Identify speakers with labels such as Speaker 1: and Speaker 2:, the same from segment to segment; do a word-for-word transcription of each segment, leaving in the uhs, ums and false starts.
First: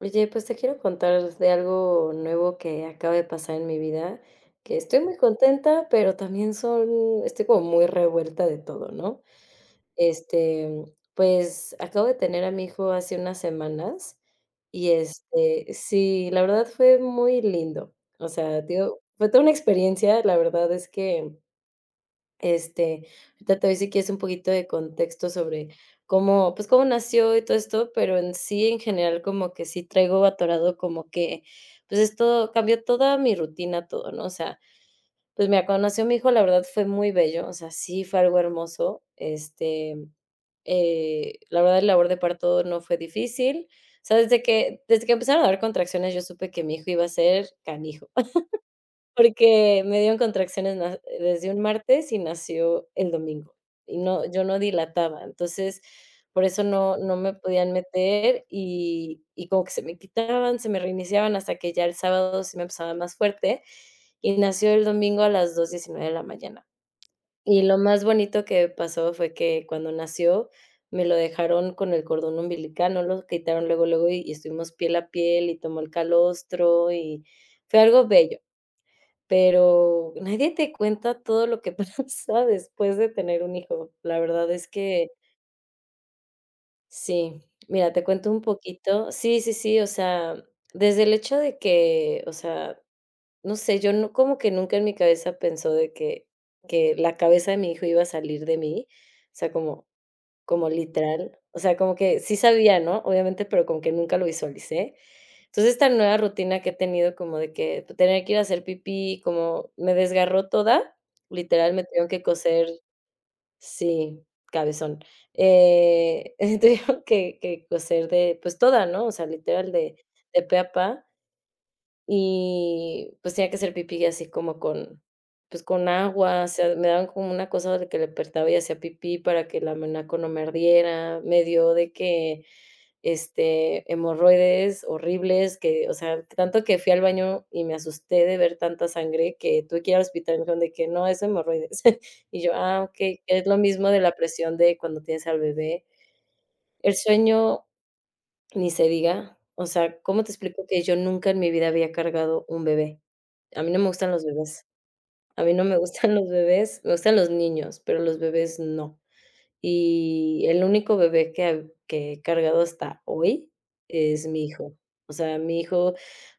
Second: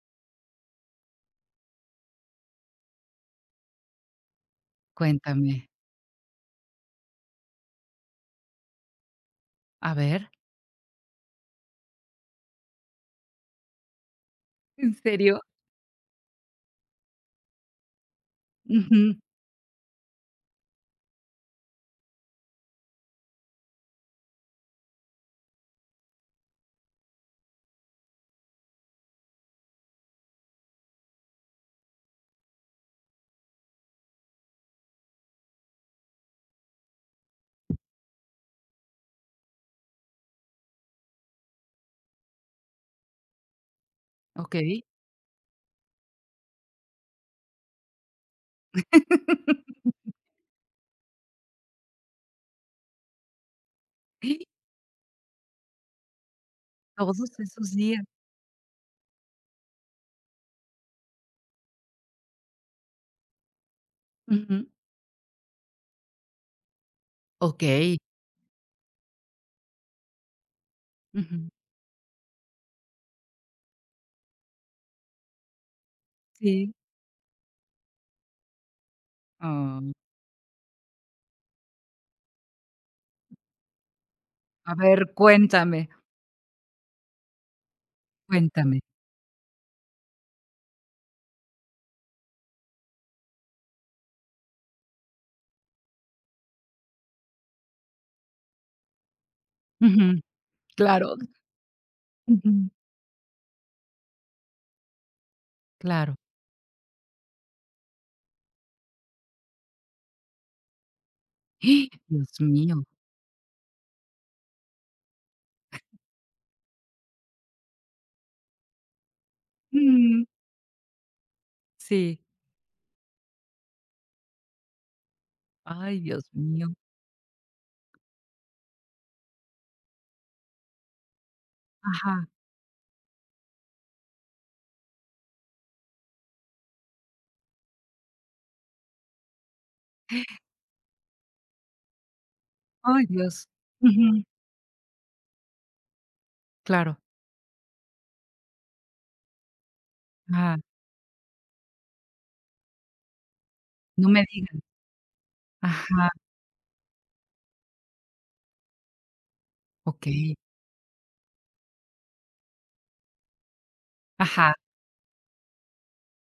Speaker 1: Oye, pues te quiero contar de algo nuevo que acaba de pasar en mi vida, que estoy muy
Speaker 2: Cuéntame.
Speaker 1: contenta, pero también son, estoy como muy revuelta de todo, ¿no?
Speaker 2: A ver.
Speaker 1: Este, pues acabo de tener a mi hijo hace unas semanas y
Speaker 2: ¿En serio?
Speaker 1: este, sí, la verdad fue muy lindo. O sea, digo,
Speaker 2: Ujú,
Speaker 1: fue toda una experiencia, la verdad es que este, ahorita te voy a decir que es un poquito de contexto sobre cómo, pues, cómo nació y todo esto, pero en sí, en general, como que sí traigo atorado como que, pues, esto cambió toda mi rutina, todo, ¿no? O sea, pues, mira, cuando nació mi hijo, la verdad fue muy bello, o sea, sí fue algo hermoso, este, eh, la verdad, el labor de parto no fue difícil, o sea, desde que
Speaker 2: okey.
Speaker 1: desde que empezaron a dar contracciones, yo supe que mi hijo iba a ser canijo. Porque me dieron contracciones na desde un martes y nació el domingo, y no yo no dilataba, entonces, por eso no no me
Speaker 2: Todos
Speaker 1: podían
Speaker 2: esos días.
Speaker 1: meter y y como que se me quitaban, se me reiniciaban hasta que ya el sábado sí me empezaba más fuerte, y
Speaker 2: Ujú.
Speaker 1: nació el domingo a las dos diecinueve de la mañana. Y lo
Speaker 2: Okey.
Speaker 1: más bonito que pasó fue que cuando nació, me lo
Speaker 2: Ujú.
Speaker 1: dejaron con el cordón umbilical, no lo quitaron luego, luego, y y estuvimos piel a piel, y tomó el
Speaker 2: Sí.
Speaker 1: calostro, y fue algo bello.
Speaker 2: Ah.
Speaker 1: Pero nadie te cuenta todo lo que pasa después de tener un hijo. La verdad es
Speaker 2: A ver,
Speaker 1: que
Speaker 2: cuéntame,
Speaker 1: sí. Mira, te cuento un
Speaker 2: cuéntame.
Speaker 1: poquito. Sí, sí, sí, o sea, desde el hecho de que, o sea, no sé, yo no como que nunca en mi cabeza pensó de que que la cabeza de mi hijo iba a salir de mí, o sea, como
Speaker 2: Ujú.
Speaker 1: como
Speaker 2: Claro.
Speaker 1: literal, o sea, como que sí
Speaker 2: Ujú.
Speaker 1: sabía, ¿no? Obviamente, pero como que nunca lo visualicé. Entonces, esta
Speaker 2: Claro.
Speaker 1: nueva rutina que he tenido como de que tener que ir a hacer pipí, como me desgarró toda, literal, me
Speaker 2: ¡Ah!
Speaker 1: tuvieron que
Speaker 2: Dios
Speaker 1: coser,
Speaker 2: mío.
Speaker 1: sí, cabezón. Eh, tuvieron que que coser de, pues, toda, ¿no? O sea, literal de
Speaker 2: Mm,
Speaker 1: de pe a pa.
Speaker 2: sí.
Speaker 1: Y, pues, tenía que hacer pipí así como con, pues, con
Speaker 2: Ay, Dios
Speaker 1: agua, o
Speaker 2: mío.
Speaker 1: sea, me daban como una cosa de que le apretaba y hacía pipí para que la menaco no me ardiera. Me dio de
Speaker 2: Ajá.
Speaker 1: que, este, hemorroides horribles que, o sea, tanto que fui al baño y me asusté de ver tanta sangre que tuve que ir al hospital, me dijeron de que: "No, es hemorroides". Y yo: "Ah, ok.
Speaker 2: Ay,
Speaker 1: Es
Speaker 2: Dios.
Speaker 1: lo mismo de la
Speaker 2: Ujú.
Speaker 1: presión de cuando tienes al bebé". El
Speaker 2: Claro.
Speaker 1: sueño, ni se diga. O sea, ¿cómo te
Speaker 2: Ajá.
Speaker 1: explico que yo nunca en mi vida había cargado un bebé? A mí no me
Speaker 2: No
Speaker 1: gustan
Speaker 2: me
Speaker 1: los
Speaker 2: digan.
Speaker 1: bebés. A mí no me
Speaker 2: Ajá.
Speaker 1: gustan los bebés, me gustan los niños, pero los bebés no.
Speaker 2: Okey.
Speaker 1: Y el único bebé que ha que he cargado hasta hoy es mi
Speaker 2: Ajá.
Speaker 1: hijo. O sea, mi hijo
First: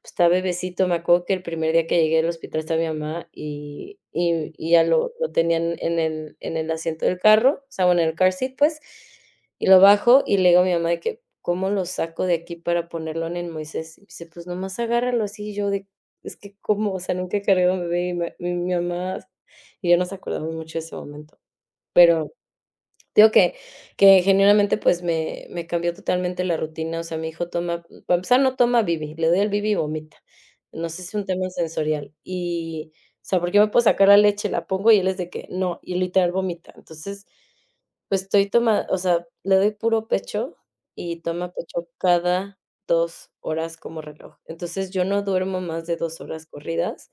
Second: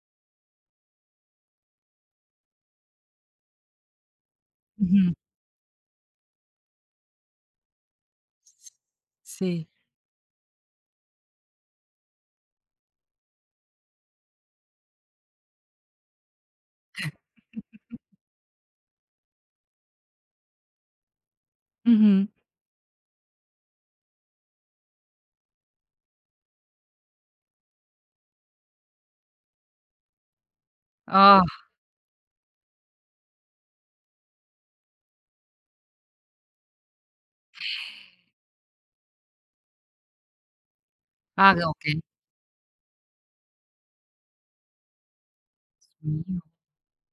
Speaker 1: está bebecito. Me acuerdo que el primer día que llegué al hospital estaba mi mamá y y y ya
Speaker 2: Ujú.
Speaker 1: lo lo tenían en el en el asiento del carro, o sea, bueno, en el car seat, pues,
Speaker 2: Sí.
Speaker 1: y lo bajo y le digo a mi mamá de que: "¿Cómo lo saco de aquí para ponerlo en el Moisés?". Y dice: "Pues nomás agárralo así". Y yo de: "Es que, ¿cómo?". O sea, nunca he cargado un bebé y me mi mi mamá y yo nos acordamos mucho de ese momento,
Speaker 2: Ujú.
Speaker 1: pero te digo que que genuinamente, pues, me me cambió totalmente la rutina, o sea, mi hijo toma, para empezar, no toma bibi, le doy el bibi y vomita. No sé si es un
Speaker 2: Ah.
Speaker 1: tema sensorial, y, o sea, porque yo me puedo sacar la leche, la pongo y él es de que: "No", y literal vomita. Entonces, pues, estoy toma, o sea, le doy puro pecho y toma
Speaker 2: Ah,
Speaker 1: pecho
Speaker 2: okey.
Speaker 1: cada dos horas como reloj. Entonces, yo no duermo más de dos
Speaker 2: Mío.
Speaker 1: horas corridas,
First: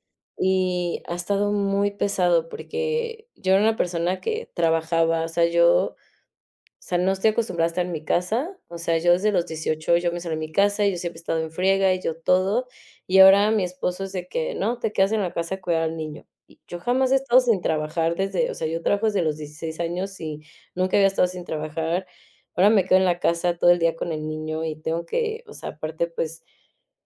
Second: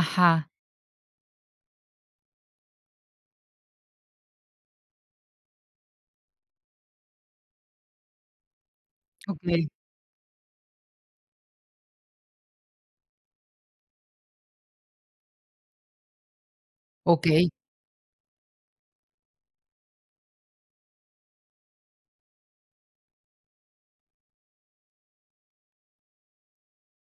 Speaker 2: Ajá.
Speaker 1: y ha estado muy pesado porque yo era una persona que trabajaba, o sea, yo, o sea, no estoy acostumbrada a estar en mi casa, o sea, yo desde los
Speaker 2: Okey,
Speaker 1: dieciocho yo me salí de mi casa, y yo siempre he estado en friega y yo todo, y ahora mi esposo es de que: "No, te quedas en la casa a cuidar al niño". Y yo jamás he estado
Speaker 2: okey.
Speaker 1: sin trabajar desde, o sea, yo trabajo desde los dieciséis años y nunca había estado sin trabajar. Ahora me quedo en la casa todo el día con el niño y tengo que, o sea, aparte, pues,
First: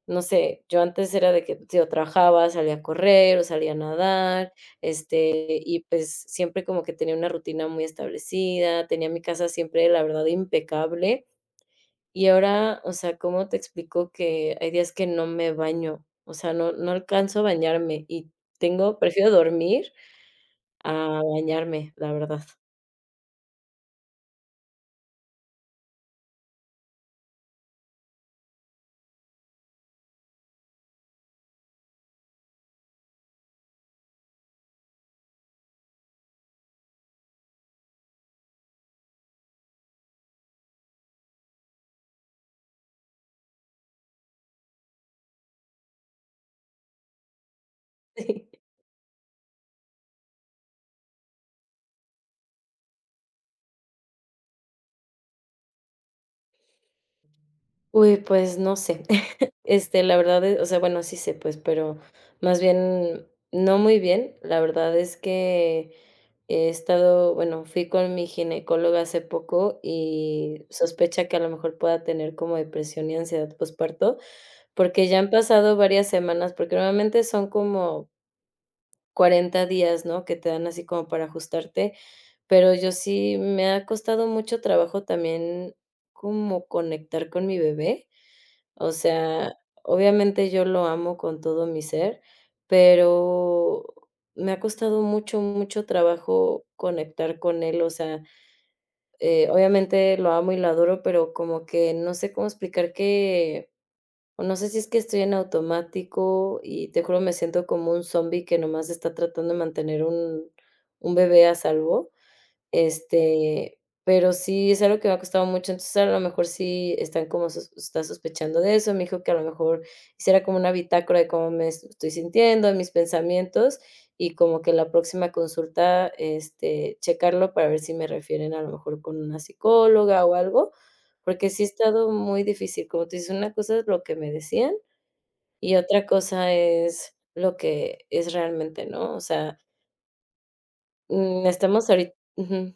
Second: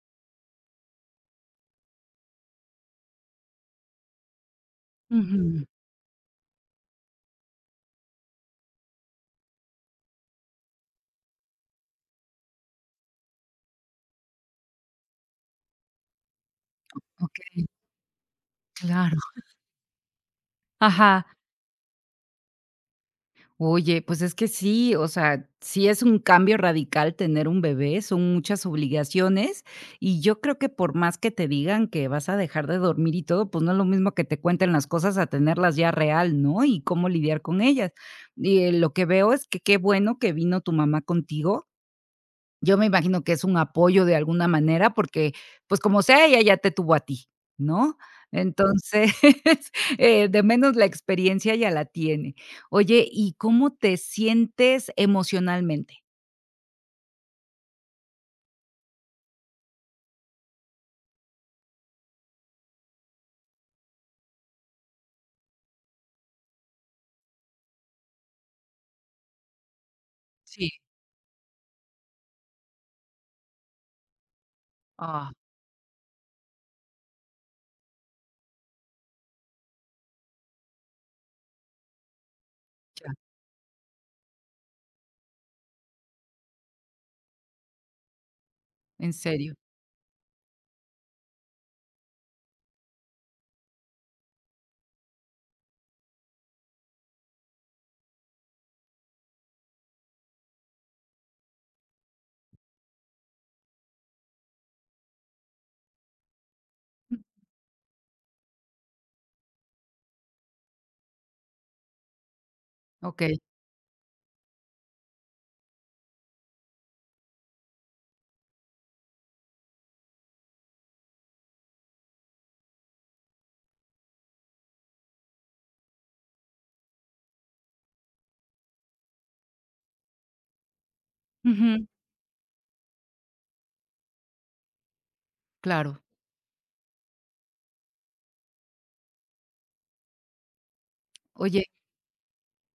Speaker 1: no sé, yo antes era de que, yo trabajaba, salía a correr o salía a nadar, este,
Speaker 2: Ujú.
Speaker 1: y pues siempre como que tenía una rutina muy establecida, tenía mi casa siempre, la verdad, impecable. Y ahora, o sea, ¿cómo te explico que hay días que no me baño? O sea, no, no alcanzo a
Speaker 2: Okey,
Speaker 1: bañarme y tengo,
Speaker 2: claro.
Speaker 1: prefiero dormir a
Speaker 2: Ajá.
Speaker 1: bañarme, la verdad.
Speaker 2: Oye, pues es que sí, o sea, sí es un cambio radical tener un bebé, son muchas obligaciones, y yo creo que por más que te digan que vas a dejar de dormir y todo, pues no es lo mismo que te cuenten las cosas a tenerlas ya real, ¿no? Y cómo lidiar con ellas. Y, eh, lo que veo es que qué bueno que vino tu mamá contigo. Yo me imagino que es un apoyo de alguna manera porque, pues, como sea, ella ya te tuvo a ti, ¿no? Entonces, eh, de menos la experiencia ya la tiene. Oye, ¿y cómo te sientes emocionalmente?
Speaker 1: Uy, pues no sé. Este, la verdad es, o sea, bueno, sí sé, pues, pero más bien no muy bien. La verdad es que he estado, bueno, fui con mi ginecóloga hace poco y
Speaker 2: Sí.
Speaker 1: sospecha que a lo mejor pueda tener como depresión y ansiedad postparto, porque ya han
Speaker 2: Ah,
Speaker 1: pasado varias semanas, porque normalmente son como cuarenta días, ¿no? Que te dan así como para ajustarte, pero yo
Speaker 2: ya,
Speaker 1: sí me ha costado mucho trabajo también como conectar con mi bebé. O
Speaker 2: en serio.
Speaker 1: sea, obviamente yo lo amo con todo mi ser, pero me ha costado mucho, mucho trabajo conectar con él. O sea, eh, obviamente lo amo y lo adoro, pero como que no sé cómo explicar que, o no sé si es que estoy en automático y te juro me siento como un zombie que nomás está tratando de mantener un, un bebé a salvo,
Speaker 2: Okey.
Speaker 1: este, pero sí es algo que me ha costado mucho, entonces, a lo mejor sí están como sos está sospechando de eso, me dijo que a lo mejor hiciera como una bitácora de cómo me es- estoy sintiendo, de mis pensamientos, y como que la próxima consulta, este, checarlo para ver si me refieren a lo mejor con una psicóloga o algo, porque sí ha
Speaker 2: Ujú,
Speaker 1: estado muy difícil, como tú dices, una cosa es lo que me decían y
Speaker 2: claro.
Speaker 1: otra cosa es lo que es realmente, ¿no? O sea, mm,
Speaker 2: Oye,
Speaker 1: estamos ahorita, ujú.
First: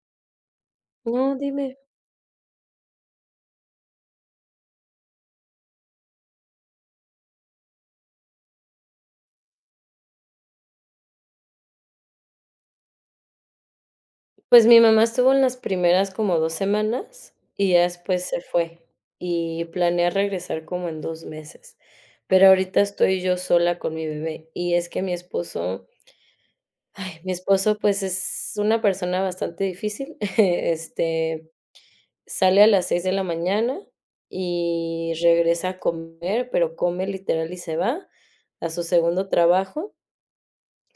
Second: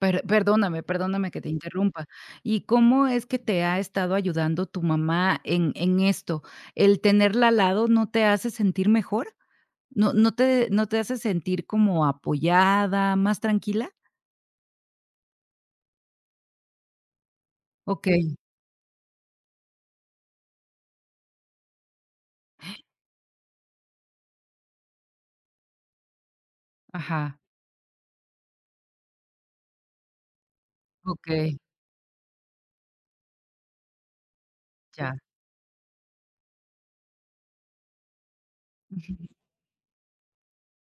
Speaker 2: per perdóname, perdóname
Speaker 1: No,
Speaker 2: que te
Speaker 1: dime.
Speaker 2: interrumpa. ¿Y cómo es que te ha estado ayudando tu mamá en en esto? ¿El tenerla al lado no te hace sentir mejor? ¿No no te no te hace sentir como apoyada, más tranquila?
Speaker 1: Pues, mi mamá estuvo en las primeras como dos semanas, y ya después
Speaker 2: Okey,
Speaker 1: se fue, y planea regresar como en dos meses. Pero ahorita estoy yo sola con mi bebé, y es que mi esposo, ay, mi
Speaker 2: ajá,
Speaker 1: esposo, pues, es una persona bastante difícil, este,
Speaker 2: okey,
Speaker 1: sale a las seis de la mañana
Speaker 2: ya.
Speaker 1: y regresa a comer, pero come literal y se va a su segundo
Speaker 2: Ujú,
Speaker 1: trabajo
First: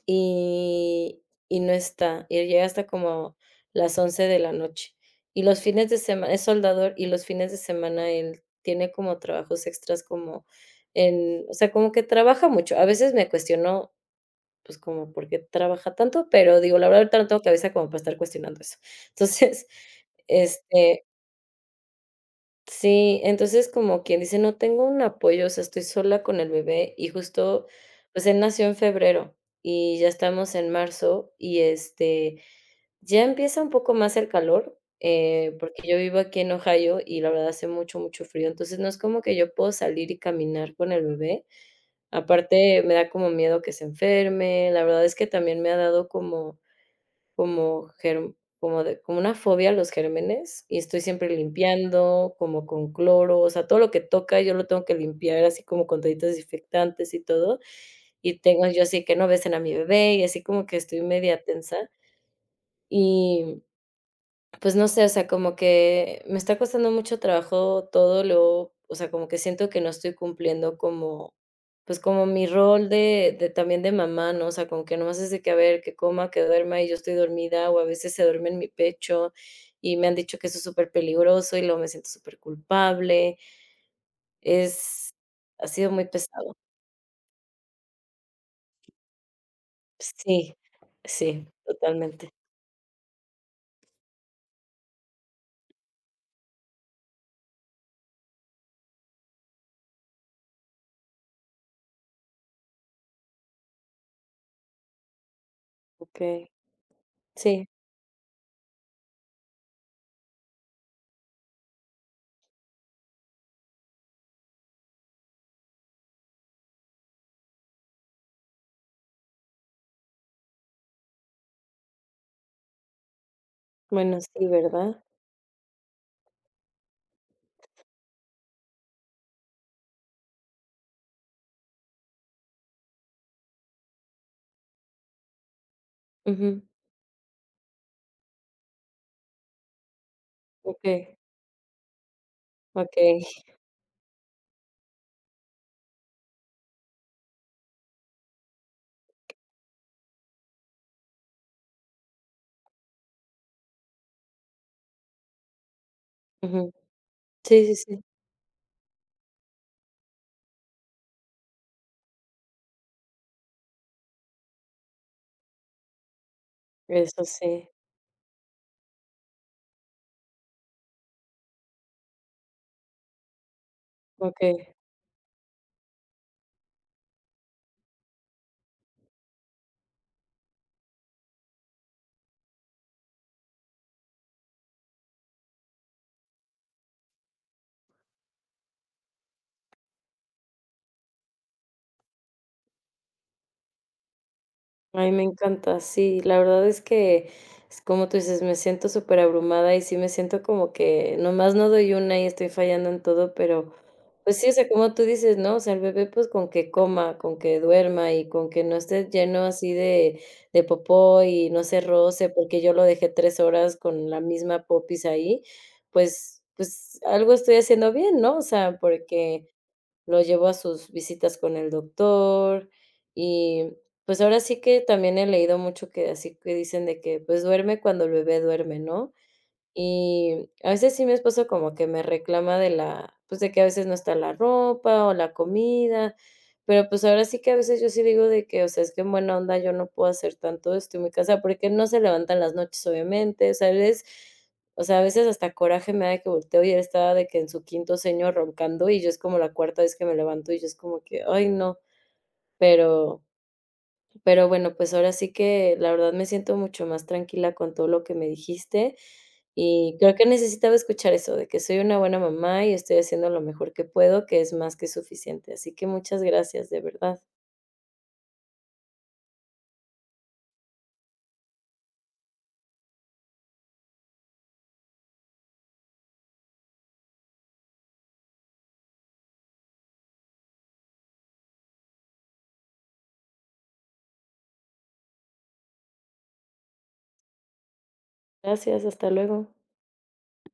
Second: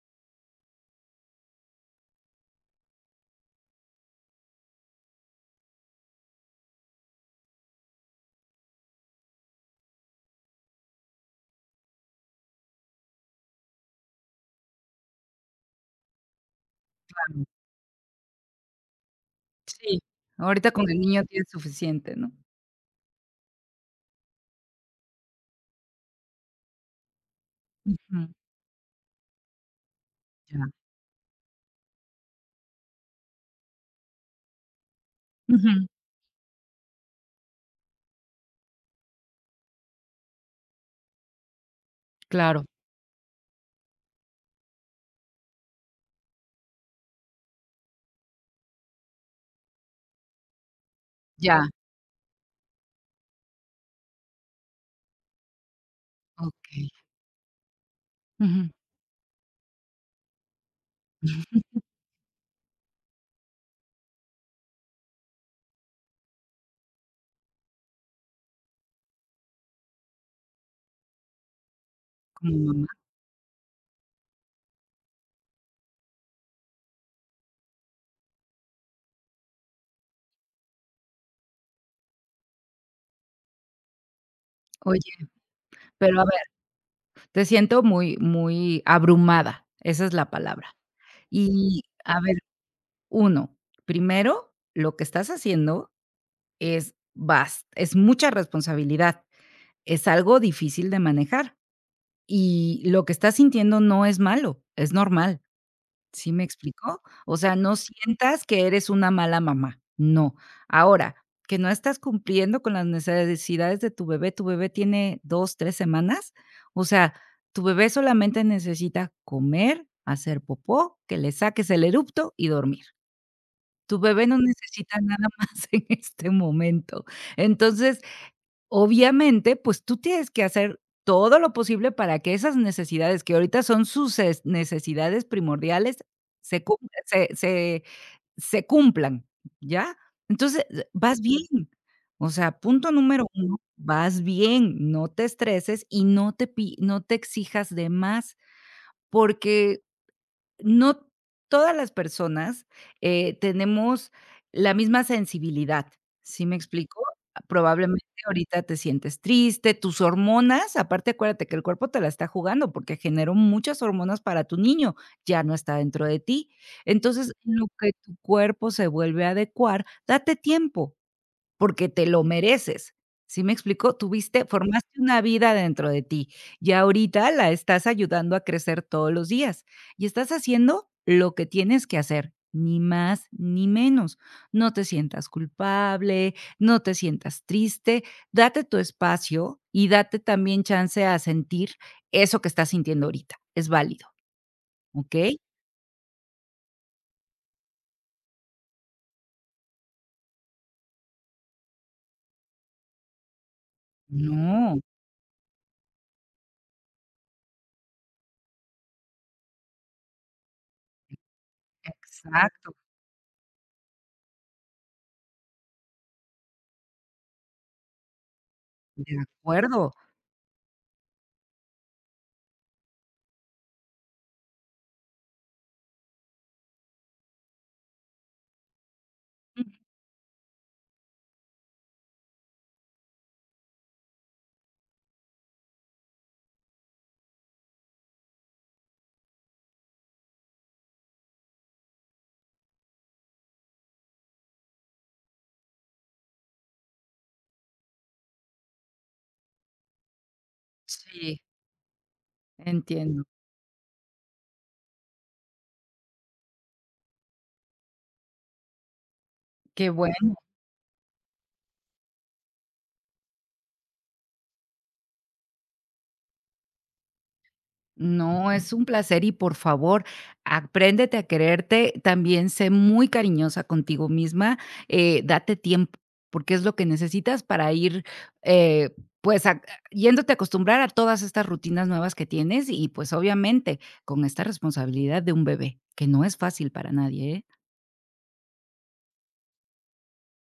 Speaker 1: y y no está, y llega hasta como las once de la noche. Y los fines de semana es soldador, y los fines de semana él tiene como trabajos extras como en, o sea, como que trabaja mucho. A veces me cuestiono, pues, como por qué trabaja tanto, pero digo, la verdad, ahorita no tengo
Speaker 2: claro.
Speaker 1: cabeza como para estar cuestionando eso. Entonces,
Speaker 2: Sí, ahorita con el
Speaker 1: este,
Speaker 2: niño tienes suficiente, ¿no?
Speaker 1: sí, entonces como quien dice, no tengo un apoyo, o sea, estoy sola con el bebé y justo, pues
Speaker 2: Ujú,
Speaker 1: él nació en febrero y ya estamos
Speaker 2: ya.
Speaker 1: en marzo y este, ya empieza un poco más el calor, eh,
Speaker 2: Ujú,
Speaker 1: porque yo vivo aquí en Ohio y la verdad hace mucho, mucho frío, entonces no es como que yo puedo salir y caminar con el bebé,
Speaker 2: claro,
Speaker 1: aparte me da como miedo que se enferme, la verdad es que también me ha dado como como germ como de como una fobia a los gérmenes, y estoy siempre
Speaker 2: ya,
Speaker 1: limpiando, como con cloro, o sea, todo lo que toca yo lo tengo que limpiar así como con toallitas
Speaker 2: okey.
Speaker 1: desinfectantes y todo. Y tengo
Speaker 2: Ujú,
Speaker 1: yo así que no besen a mi bebé y así como que estoy media
Speaker 2: ujú,
Speaker 1: tensa, y pues no sé, o sea, como que me está costando mucho trabajo todo lo, o sea, como que siento que no estoy cumpliendo como, pues como mi
Speaker 2: como mamá.
Speaker 1: rol de, de también de mamá, ¿no? O sea, como que nomás es de que a ver, que coma, que duerma y yo estoy dormida o a veces se duerme en mi pecho y me han dicho que eso es súper peligroso y luego me siento súper culpable.
Speaker 2: Oye,
Speaker 1: Es, ha sido muy
Speaker 2: pero a
Speaker 1: pesado.
Speaker 2: ver, te siento muy muy abrumada, esa es la
Speaker 1: Sí,
Speaker 2: palabra.
Speaker 1: sí,
Speaker 2: Y, a
Speaker 1: totalmente.
Speaker 2: ver, uno, primero, lo que estás haciendo es bast es mucha responsabilidad. Es algo difícil de manejar, y lo que estás sintiendo no es malo, es normal, ¿sí me
Speaker 1: Ok,
Speaker 2: explicó? O sea,
Speaker 1: sí,
Speaker 2: no sientas que eres una mala mamá, no. Ahora, que no estás cumpliendo con las necesidades de tu bebé, tu bebé tiene dos, tres semanas, o sea, tu bebé solamente necesita comer, hacer popó, que le saques el eructo y dormir. Tu
Speaker 1: bueno,
Speaker 2: bebé no
Speaker 1: sí,
Speaker 2: necesita
Speaker 1: ¿verdad?
Speaker 2: nada más en este momento. Entonces, obviamente, pues tú tienes que hacer todo lo posible para que esas necesidades, que ahorita son sus es necesidades primordiales,
Speaker 1: Ujú.
Speaker 2: se cum se se se cumplan, ¿ya? Entonces,
Speaker 1: Ok,
Speaker 2: eh, vas bien. O sea, punto número
Speaker 1: ok.
Speaker 2: uno, vas bien, no te estreses y no te pi no te exijas de más, porque no todas las personas, eh, tenemos la misma sensibilidad, ¿sí me
Speaker 1: Ujú.
Speaker 2: explico?
Speaker 1: Sí, sí, sí.
Speaker 2: Probablemente ahorita te sientes triste, tus hormonas, aparte acuérdate que el cuerpo te la está jugando porque generó muchas hormonas para tu niño, ya no está dentro de ti.
Speaker 1: Eso
Speaker 2: Entonces, en lo
Speaker 1: sí,
Speaker 2: que tu cuerpo se vuelve a adecuar, date tiempo. Porque te lo mereces, ¿sí me explico? Tuviste sí,
Speaker 1: okey.
Speaker 2: formaste una vida dentro de ti y ahorita la estás ayudando a crecer todos los días, y estás haciendo lo que tienes que hacer, ni más ni menos. No te sientas culpable, no te sientas triste, date tu espacio y date también chance a sentir eso que estás sintiendo ahorita, es válido,
Speaker 1: Ay,
Speaker 2: ¿ok?
Speaker 1: me encanta. Sí, la verdad es que, es como tú dices, me siento superabrumada y sí me siento como que nomás no doy una y estoy fallando en todo, pero, pues sí, o sea,
Speaker 2: No,
Speaker 1: como tú dices, ¿no? O sea, el bebé, pues, con que coma, con que duerma y con que no esté lleno así de de popó y no se roce, porque yo
Speaker 2: exacto,
Speaker 1: lo dejé tres horas con la misma popis ahí, pues pues algo estoy haciendo bien, ¿no? O sea,
Speaker 2: de
Speaker 1: porque
Speaker 2: acuerdo.
Speaker 1: lo llevo a sus visitas con el doctor y, pues, ahora sí que también he leído mucho que así que dicen de que, pues, duerme cuando el bebé duerme, ¿no?
Speaker 2: Mm,
Speaker 1: Y a veces sí mi esposo como que me reclama de la, pues, de que a veces no está la ropa o la comida, pero, pues, ahora sí que a veces yo sí digo de que, o sea, es que en buena onda yo no puedo hacer tanto esto en mi casa, porque no se levantan las noches, obviamente, o sea, él es, o sea, a veces hasta coraje me da de que volteo y él estaba de que en su quinto sueño roncando, y yo es como la cuarta vez que me levanto, y yo es como que:
Speaker 2: sí,
Speaker 1: "Ay, no", pero
Speaker 2: entiendo,
Speaker 1: pero bueno, pues ahora sí que la verdad me siento mucho más tranquila con todo lo que me dijiste,
Speaker 2: qué
Speaker 1: y
Speaker 2: bueno.
Speaker 1: creo que necesitaba escuchar eso, de que soy una buena mamá y estoy haciendo lo mejor que puedo, que es más que suficiente. Así que muchas gracias, de verdad.
Speaker 2: No, es un placer y por favor, apréndete a quererte, también sé muy cariñosa contigo misma, eh, date tiempo, porque es lo que necesitas para ir, eh, pues, a- yéndote a acostumbrar a todas estas rutinas nuevas que tienes y pues obviamente con esta responsabilidad de un bebé, que no es fácil para nadie, ¿eh?
Speaker 1: Gracias, hasta luego.